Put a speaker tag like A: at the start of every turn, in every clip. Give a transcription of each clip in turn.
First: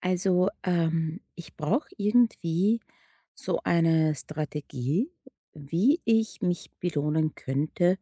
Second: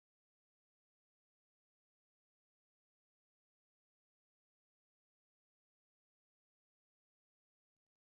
A: Also, ich brauche irgendwie so eine Strategie, wie ich mich belohnen könnte,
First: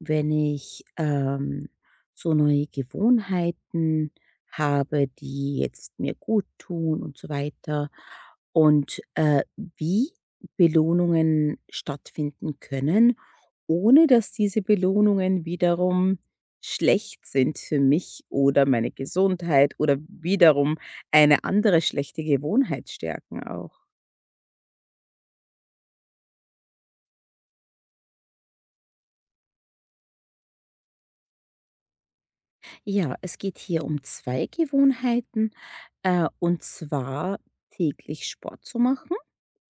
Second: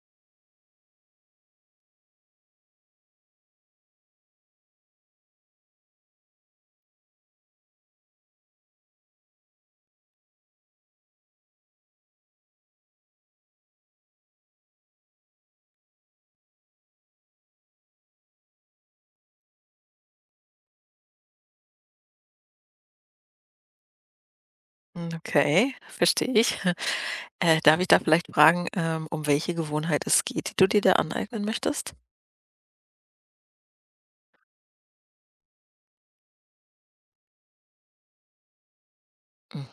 A: wenn ich so neue Gewohnheiten habe, die jetzt mir gut tun und so weiter. Und wie Belohnungen stattfinden können, ohne dass diese Belohnungen wiederum schlecht sind für mich oder meine Gesundheit oder wiederum eine andere schlechte Gewohnheit stärken auch.
B: Hm, okay, verstehe ich. Darf ich da vielleicht fragen, um welche Gewohnheit es geht, die du dir da aneignen möchtest?
A: Ja, es geht hier um 2 Gewohnheiten, und zwar täglich Sport zu machen.
B: Mhm,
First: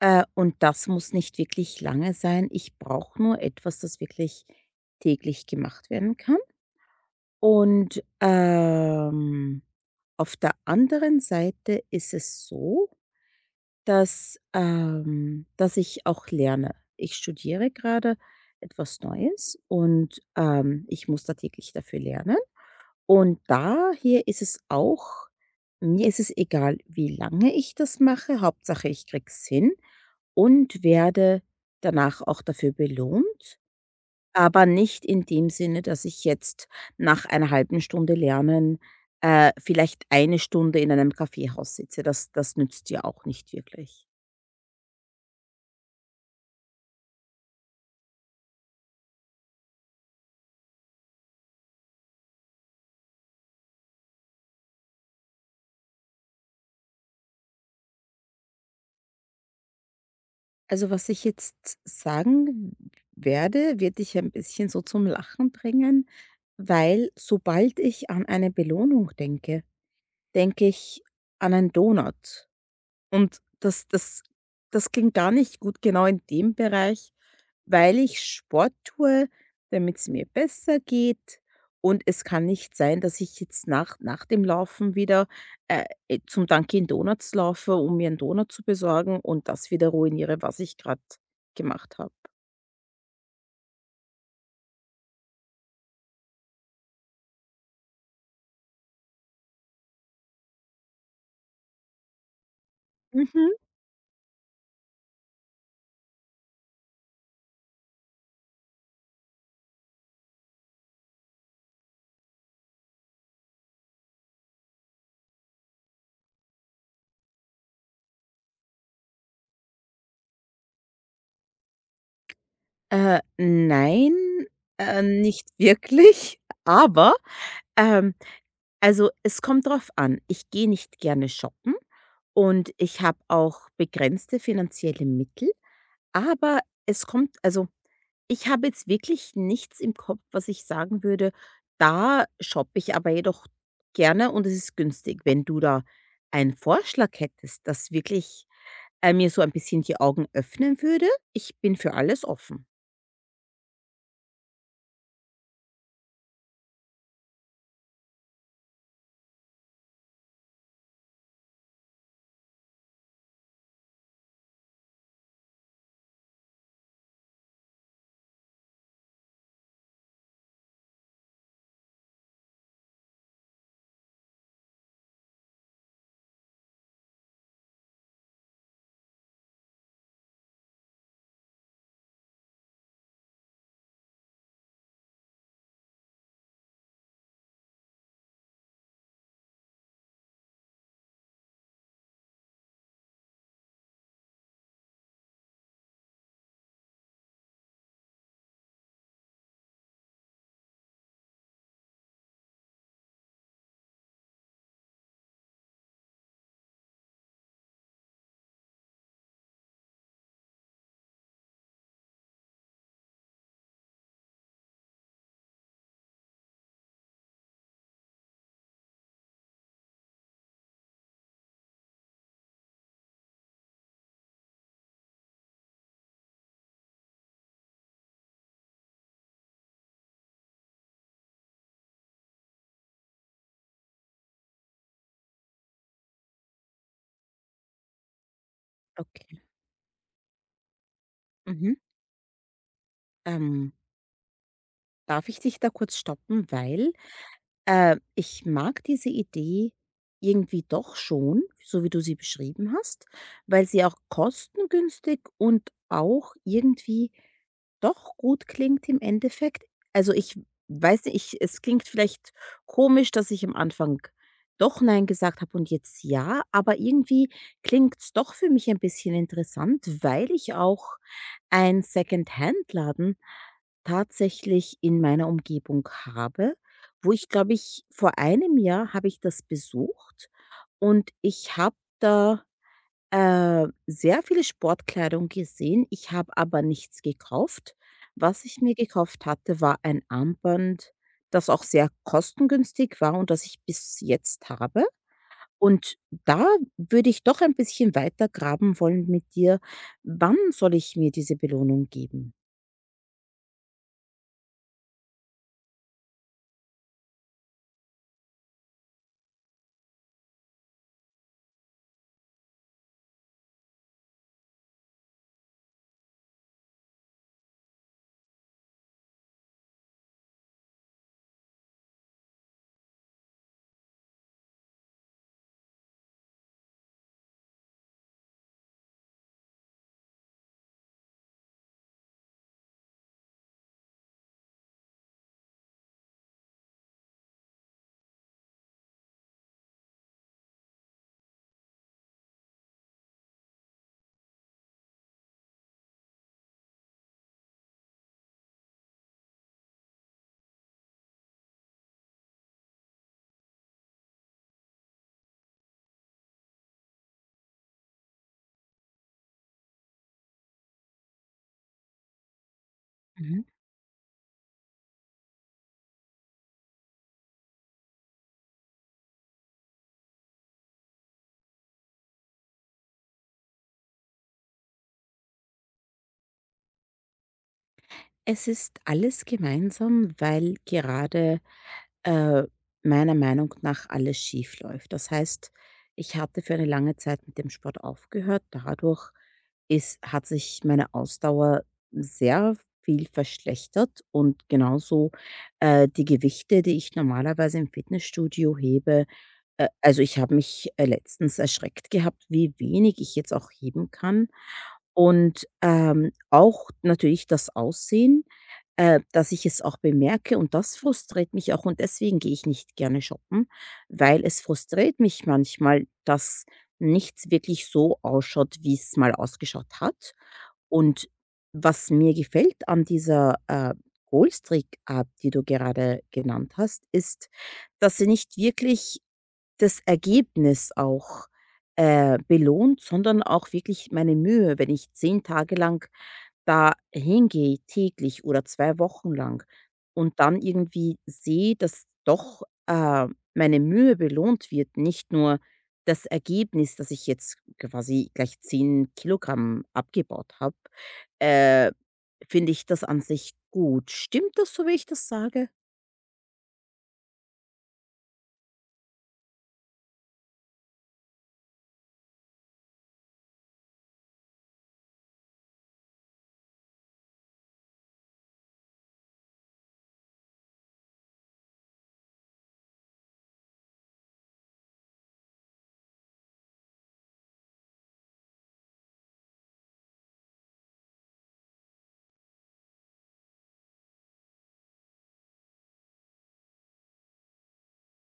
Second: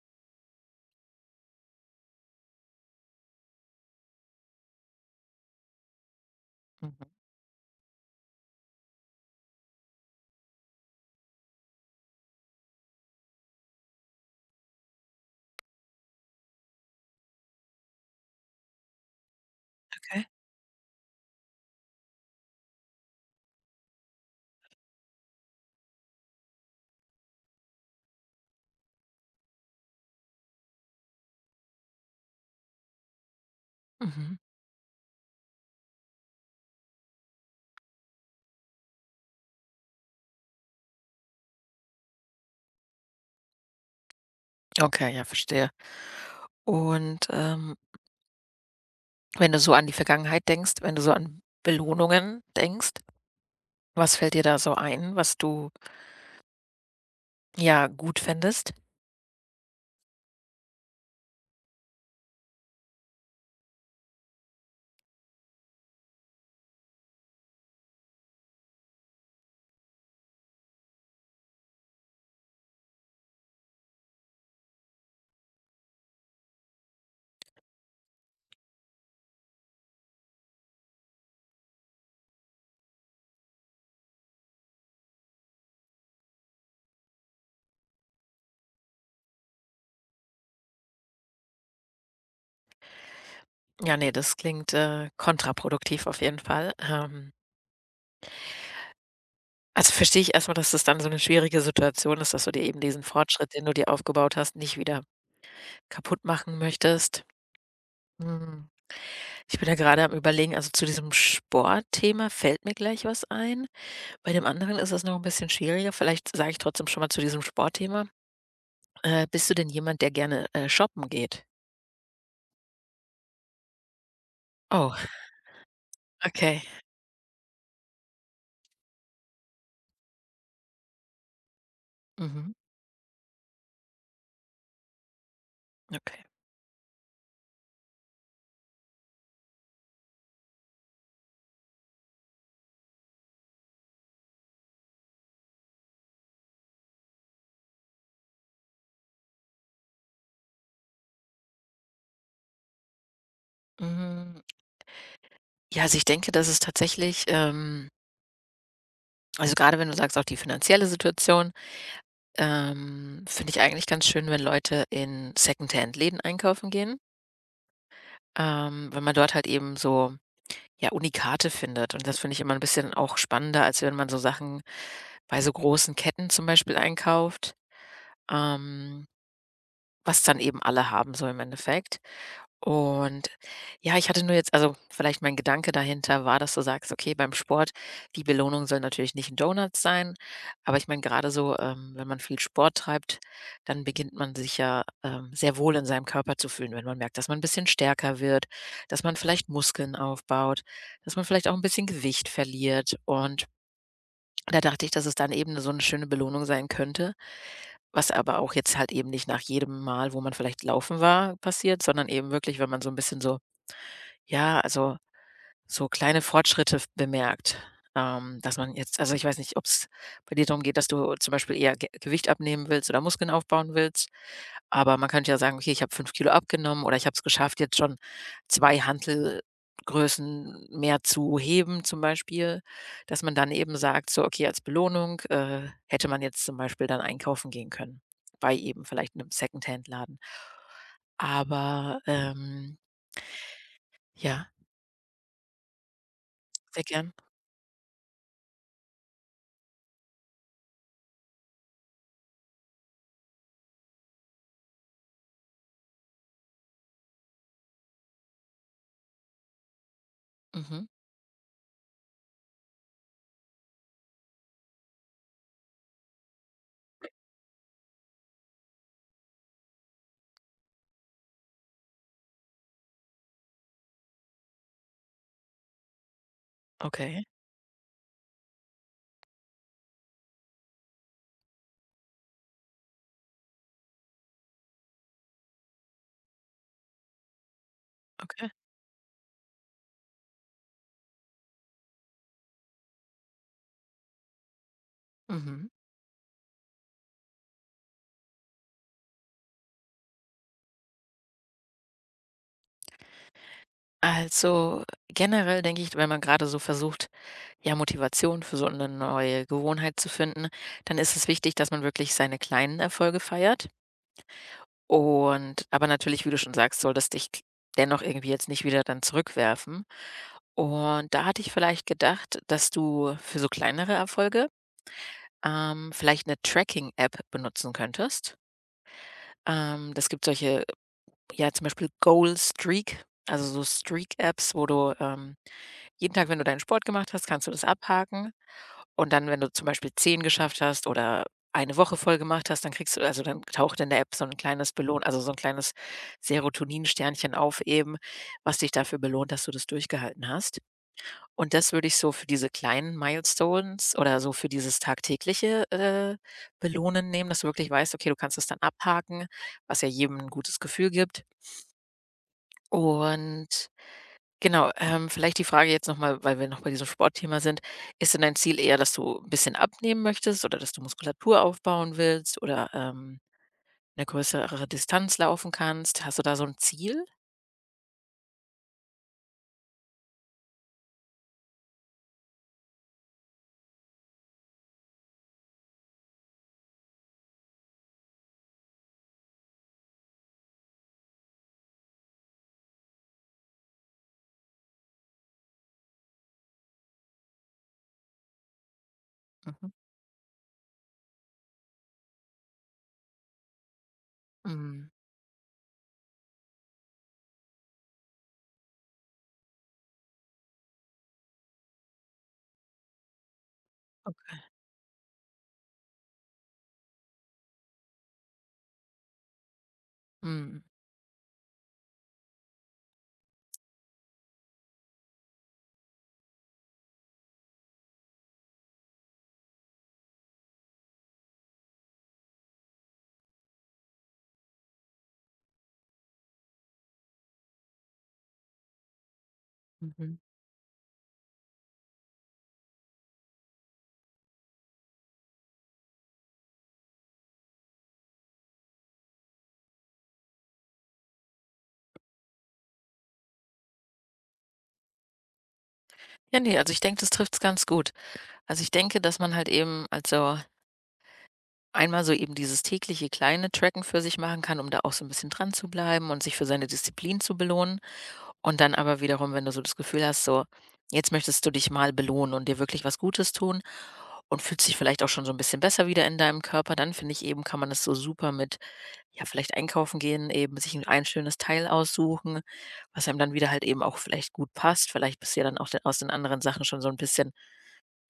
A: Und das muss nicht wirklich lange sein. Ich brauche nur etwas, das wirklich täglich gemacht werden kann.
B: mhm,
A: Und, auf der anderen Seite ist es so, dass ich auch lerne. Ich studiere gerade etwas Neues und,
B: okay.
A: ich muss da täglich dafür lernen. Und daher ist es auch, mir ist es egal, wie lange ich das mache, Hauptsache ich krieg's hin und werde danach auch dafür belohnt,
B: Mhm.
A: aber nicht in dem Sinne, dass ich jetzt nach einer halben Stunde Lernen, vielleicht eine Stunde in einem Kaffeehaus sitze. Das nützt ja auch nicht wirklich.
B: Okay, ja, verstehe. Und, wenn du so an die Vergangenheit denkst, wenn du so an Belohnungen denkst, was fällt dir da so ein, was du, ja, gut fändest?
A: Also, was ich jetzt sagen werde, wird dich ein bisschen so zum Lachen bringen, weil sobald ich an eine Belohnung denke, denke ich an einen Donut. Und das ging gar nicht gut genau in dem Bereich, weil ich Sport tue, damit es mir besser geht. Und es kann nicht sein, dass ich jetzt nach dem Laufen wieder, zum Dunkin' Donuts laufe, um mir einen Donut zu besorgen und das wieder ruiniere, was ich gerade gemacht habe.
B: Ja, nee, das klingt, kontraproduktiv auf jeden Fall. Also, verstehe ich erstmal, dass das dann so eine schwierige Situation ist, dass du dir eben diesen
A: Mhm.
B: Fortschritt, den du dir aufgebaut hast, nicht wieder kaputt machen möchtest. Hm. Ich bin da gerade am Überlegen, also, zu diesem Sportthema fällt mir gleich was ein. Bei dem anderen ist es noch ein bisschen schwieriger. Vielleicht sage ich trotzdem schon mal zu diesem Sportthema. Bist du denn jemand, der gerne, shoppen geht?
A: Nein,
B: Oh,
A: nicht wirklich,
B: okay.
A: aber, ähm also, es kommt drauf an. Ich gehe nicht gerne shoppen.
B: Mhm,
A: Und ich habe auch begrenzte finanzielle Mittel,
B: okay.
A: aber es kommt, also, ich habe jetzt wirklich nichts im Kopf, was ich sagen würde: „Da shoppe ich aber jedoch gerne und es ist günstig.“ Wenn du da einen Vorschlag hättest, das wirklich, mir so ein bisschen die Augen öffnen würde, ich bin für alles offen.
B: Hm, ja, also, ich denke, dass es tatsächlich, also, gerade wenn du sagst, auch die finanzielle Situation, finde ich eigentlich ganz schön, wenn Leute in Secondhand-Läden einkaufen gehen, weil man dort halt eben so ja, Unikate findet. Und das finde ich immer ein bisschen auch spannender, als wenn man so Sachen bei so großen Ketten zum Beispiel einkauft, ähm, was dann eben alle haben so im Endeffekt. Und ja, ich hatte nur jetzt also, vielleicht mein Gedanke dahinter war, dass du sagst: „Okay, beim Sport, die Belohnung soll natürlich nicht ein Doughnut sein." Aber ich meine, gerade so, wenn man viel Sport treibt, dann beginnt man sich ja, sehr wohl in seinem Körper zu fühlen, wenn man merkt, dass man ein bisschen stärker wird, dass man vielleicht Muskeln aufbaut, dass man vielleicht auch ein bisschen Gewicht verliert. Und da dachte ich, dass es dann eben so eine schöne Belohnung sein könnte, was aber auch jetzt halt eben nicht nach jedem Mal, wo man vielleicht laufen war, passiert, sondern eben wirklich, wenn man so ein bisschen so ja, also so kleine Fortschritte f bemerkt, dass man jetzt also ich weiß nicht, ob es bei dir darum geht, dass du zum Beispiel eher Ge Gewicht abnehmen willst oder Muskeln aufbauen willst, aber man könnte ja sagen: „Okay, ich habe 5 Kilo abgenommen oder ich habe es geschafft, jetzt schon 2 Hantelgrößen mehr zu heben", zum Beispiel, dass man dann eben sagt so: „Okay, als Belohnung, hätte man jetzt zum Beispiel dann einkaufen gehen können", bei eben vielleicht 'nem
A: Okay.
B: Secondhandladen.
A: Mhm.
B: Aber,
A: Ähm,
B: ja,
A: Darf ich dich da kurz stoppen,
B: sehr
A: weil
B: gern.
A: Ich mag diese Idee irgendwie doch schon, so wie du sie beschrieben hast, weil sie auch kostengünstig und auch irgendwie doch gut klingt im Endeffekt. Also, ich
B: Mhm.
A: weiß nicht, ich es klingt vielleicht komisch, dass ich am Anfang doch nein gesagt habe und jetzt ja, aber irgendwie klingt's doch für mich ein bisschen interessant, weil ich auch einen Secondhandladen tatsächlich in meiner Umgebung habe, wo
B: Okay,
A: ich, glaube ich, vor einem Jahr habe ich das besucht und ich habe da sehr viele Sportkleidung gesehen. Ich habe aber nichts gekauft. Was
B: okay.
A: ich mir gekauft hatte, war ein Armband, das auch sehr kostengünstig war und das ich bis jetzt habe.
B: Mhm.
A: Und da würde ich doch ein bisschen weiter graben wollen mit dir. Wann soll ich mir diese Belohnung geben?
B: Also, generell denke ich, wenn man gerade so versucht, ja, Motivation für so eine neue Gewohnheit zu finden, dann ist es wichtig, dass man wirklich seine kleinen Erfolge feiert. Und aber natürlich, wie du schon sagst, soll das dich dennoch irgendwie jetzt nicht wieder dann zurückwerfen. Und da hatte ich vielleicht gedacht, dass du für so kleinere Erfolge, vielleicht eine Tracking-App benutzen könntest. Das gibt solche ja, zum Beispiel Goal Streak, also so Streak-Apps, wo du, jeden Tag, wenn du deinen Sport gemacht hast, kannst du das abhaken. Und dann, wenn du zum Beispiel 10 geschafft hast oder eine Woche voll gemacht hast, dann kriegst du also dann taucht in der App so ein kleines Belohn also so ein kleines Serotonin-Sternchen auf eben, was dich dafür belohnt, dass du das durchgehalten hast. Und das würde ich so für diese kleinen Milestones oder so für dieses tagtägliche, Belohnen nehmen, dass du wirklich weißt, okay, du kannst es dann abhaken, was ja jedem ein gutes Gefühl gibt.
A: Mhm.
B: Und genau, vielleicht die Frage jetzt noch mal, weil wir noch bei diesem Sportthema sind. Ist denn dein Ziel eher, dass du ein bisschen abnehmen möchtest oder dass du Muskulatur aufbauen willst oder, 'ne größere Distanz laufen kannst? Hast du da so 'n Ziel?
A: Es ist alles gemeinsam, weil gerade äh, meiner Meinung nach alles schief läuft. Das heißt, ich hatte für eine lange Zeit mit dem Sport aufgehört. Dadurch hat sich meine Ausdauer sehr viel verschlechtert und genauso die Gewichte, die ich normalerweise im Fitnessstudio hebe.
B: Mhm.
A: Also ich habe mich letztens erschreckt gehabt, wie wenig ich jetzt auch heben kann
B: Mhm.
A: und, auch natürlich das Aussehen, dass ich es auch bemerke und das frustriert mich auch und deswegen gehe ich nicht gerne shoppen, weil es frustriert mich manchmal, dass nichts wirklich so ausschaut, wie es mal ausgeschaut hat.
B: Mhm.
A: Und was mir gefällt an dieser, Goldstrip-App, die du gerade genannt hast, ist, dass sie nicht wirklich das Ergebnis auch, belohnt, sondern auch wirklich meine Mühe, wenn ich 10 Tage lang da hingehe täglich oder 2 Wochen lang
B: Mhm.
A: und dann irgendwie sehe, dass doch, meine Mühe belohnt wird, nicht nur das Ergebnis, dass ich jetzt quasi gleich 10 Kilogramm abgebaut habe, äh, finde ich das an sich gut. Stimmt das so, wie ich das sage?
B: Ja, ne, also ich denke, das trifft's ganz gut. Also ich denke, dass man halt eben also einmal so eben dieses tägliche kleine Tracken für sich machen kann, um da auch so 'n bisschen dran zu bleiben und sich für seine Disziplin zu belohnen. Und dann aber wiederum, wenn du so das Gefühl hast, so, jetzt möchtest du dich mal belohnen und dir wirklich was Gutes tun und fühlst dich vielleicht auch schon so 'n bisschen besser wieder in deinem Körper, dann finde ich eben, kann man das so super mit, ja, vielleicht einkaufen gehen, eben sich 'n ein schönes Teil aussuchen, was einem dann wieder halt eben auch vielleicht gut passt. Vielleicht bist du ja dann auch de aus den anderen Sachen schon so 'n bisschen,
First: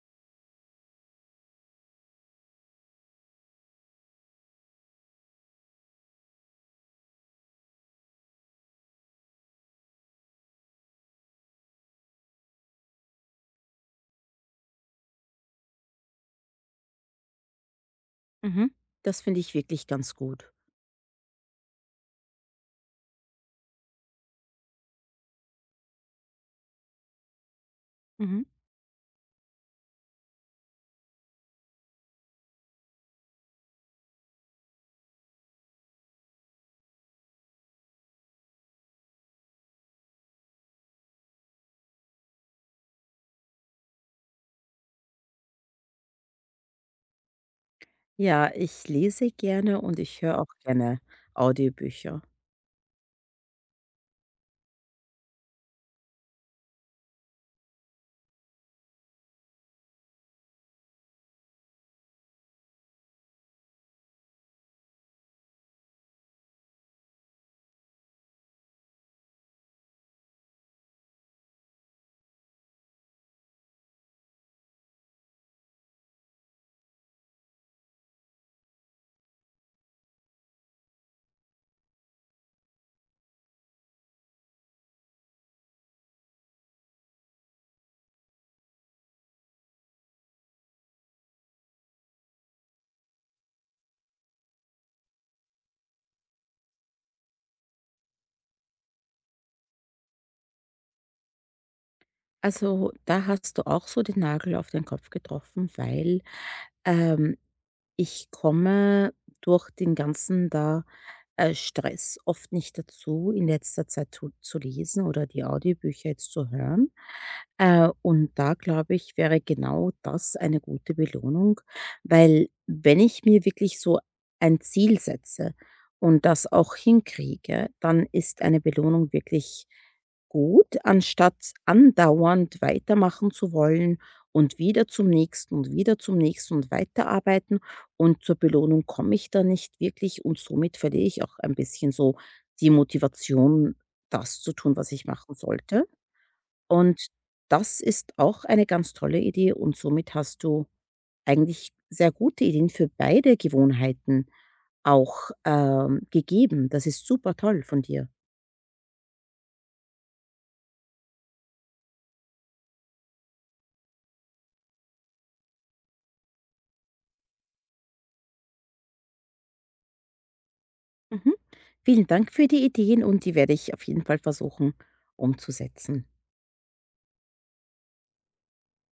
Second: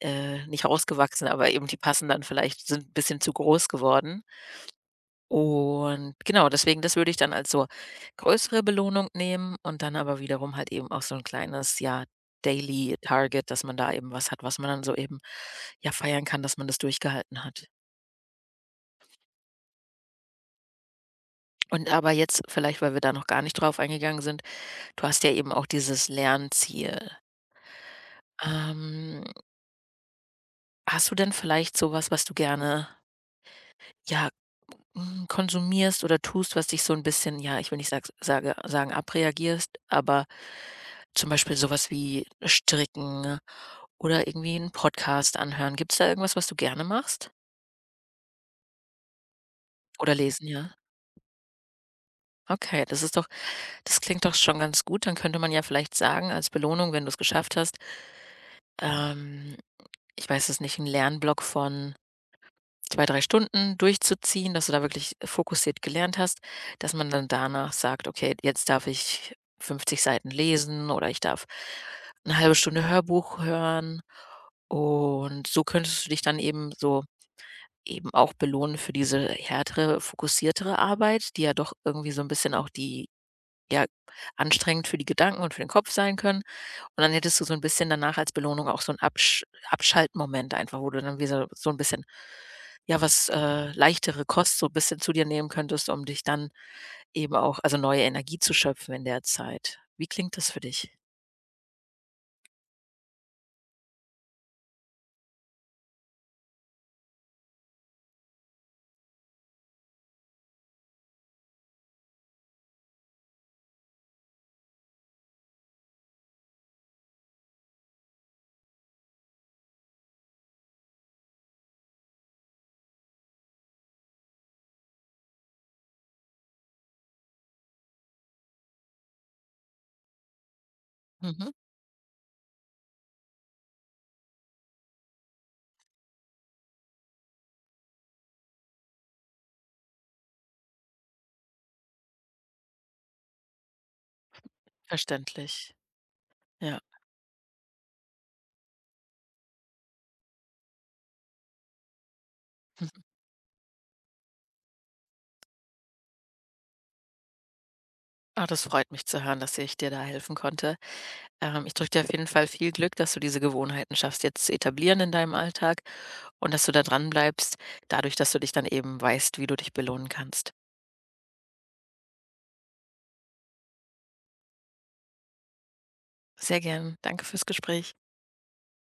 B: nicht rausgewachsen, aber eben die passen dann vielleicht sind 'n bisschen zu groß geworden. Und genau, deswegen, das würde ich dann als so größere Belohnung nehmen und dann aber wiederum halt eben auch so ein kleines, ja, Daily Target, dass man da eben was hat, was man dann so eben, ja, feiern kann, dass man das durchgehalten hat.
A: Mhm. Das finde ich wirklich ganz gut.
B: Und aber jetzt vielleicht, weil wir da noch gar nicht drauf eingegangen sind, du hast ja eben auch dieses Lernziel.
A: Mhm.
B: Ähm, Hast du denn vielleicht sowas, was du gerne ja, hm, konsumierst oder tust, was dich so ein bisschen, ja, ich will nicht sagen, abreagierst, aber zum Beispiel sowas wie Stricken oder irgendwie einen Podcast anhören. Gibt's da irgendwas, was du gerne machst?
A: Ja, ich lese gerne und
B: Oder
A: ich höre
B: lesen,
A: auch
B: ja?
A: gerne Audiobücher.
B: Okay, das ist doch das klingt doch schon ganz gut. Dann könnte man ja vielleicht sagen als Belohnung, wenn du es geschafft hast, ähm, ich weiß es nicht, 'n Lernblock von 2 3 Stunden durchzuziehen, dass du da wirklich fokussiert gelernt hast, dass man dann danach sagt: „Okay, jetzt darf ich 50 Seiten lesen oder ich darf eine halbe Stunde Hörbuch hören." Und so könntest du dich dann eben so eben auch belohnen für diese härtere, fokussiertere Arbeit, die ja doch irgendwie so ein bisschen auch die ja, anstrengend für die Gedanken und für den Kopf sein können. Und dann hättest du so ein bisschen danach als Belohnung auch so 'n Abschaltmoment einfach, wo du dann wieder so ein bisschen ja, was, leichtere Kost so ein bisschen zu dir nehmen könntest, um dich dann eben auch also neue Energie zu schöpfen in der Zeit. Wie klingt das für dich?
A: Also, da hast du auch so den Nagel auf den Kopf getroffen, weil, ähm ich komme durch den ganzen da Stress oft nicht dazu, in letzter Zeit zu lesen oder die Audiobücher jetzt zu hören. Und da glaube ich, wäre genau das eine gute Belohnung, weil wenn ich mir wirklich so ein Ziel setze und das auch hinkriege, dann ist eine Belohnung wirklich gut, anstatt
B: Mhm,
A: andauernd weitermachen zu wollen und wieder zum nächsten und wieder zum nächsten und weiterarbeiten und zur Belohnung komme ich da nicht wirklich und somit verliere ich auch ein bisschen so die Motivation, das zu tun, was ich machen
B: verständlich.
A: sollte.
B: Ja.
A: Und das ist auch eine ganz tolle Idee und somit hast du eigentlich sehr gute Ideen für beide Gewohnheiten auch, gegeben. Das ist super toll von dir.
B: Ah, das freut mich zu hören, dass ich dir da helfen konnte. Ich drücke dir auf jeden Fall viel Glück, dass du diese Gewohnheiten schaffst, jetzt zu etablieren in deinem Alltag und dass du da dran bleibst, dadurch, dass du dich dann eben weißt, wie du dich belohnen kannst.
A: Mhm. Vielen Dank für die Ideen und die werde ich auf jeden Fall versuchen umzusetzen.
B: Sehr gern. Danke fürs Gespräch.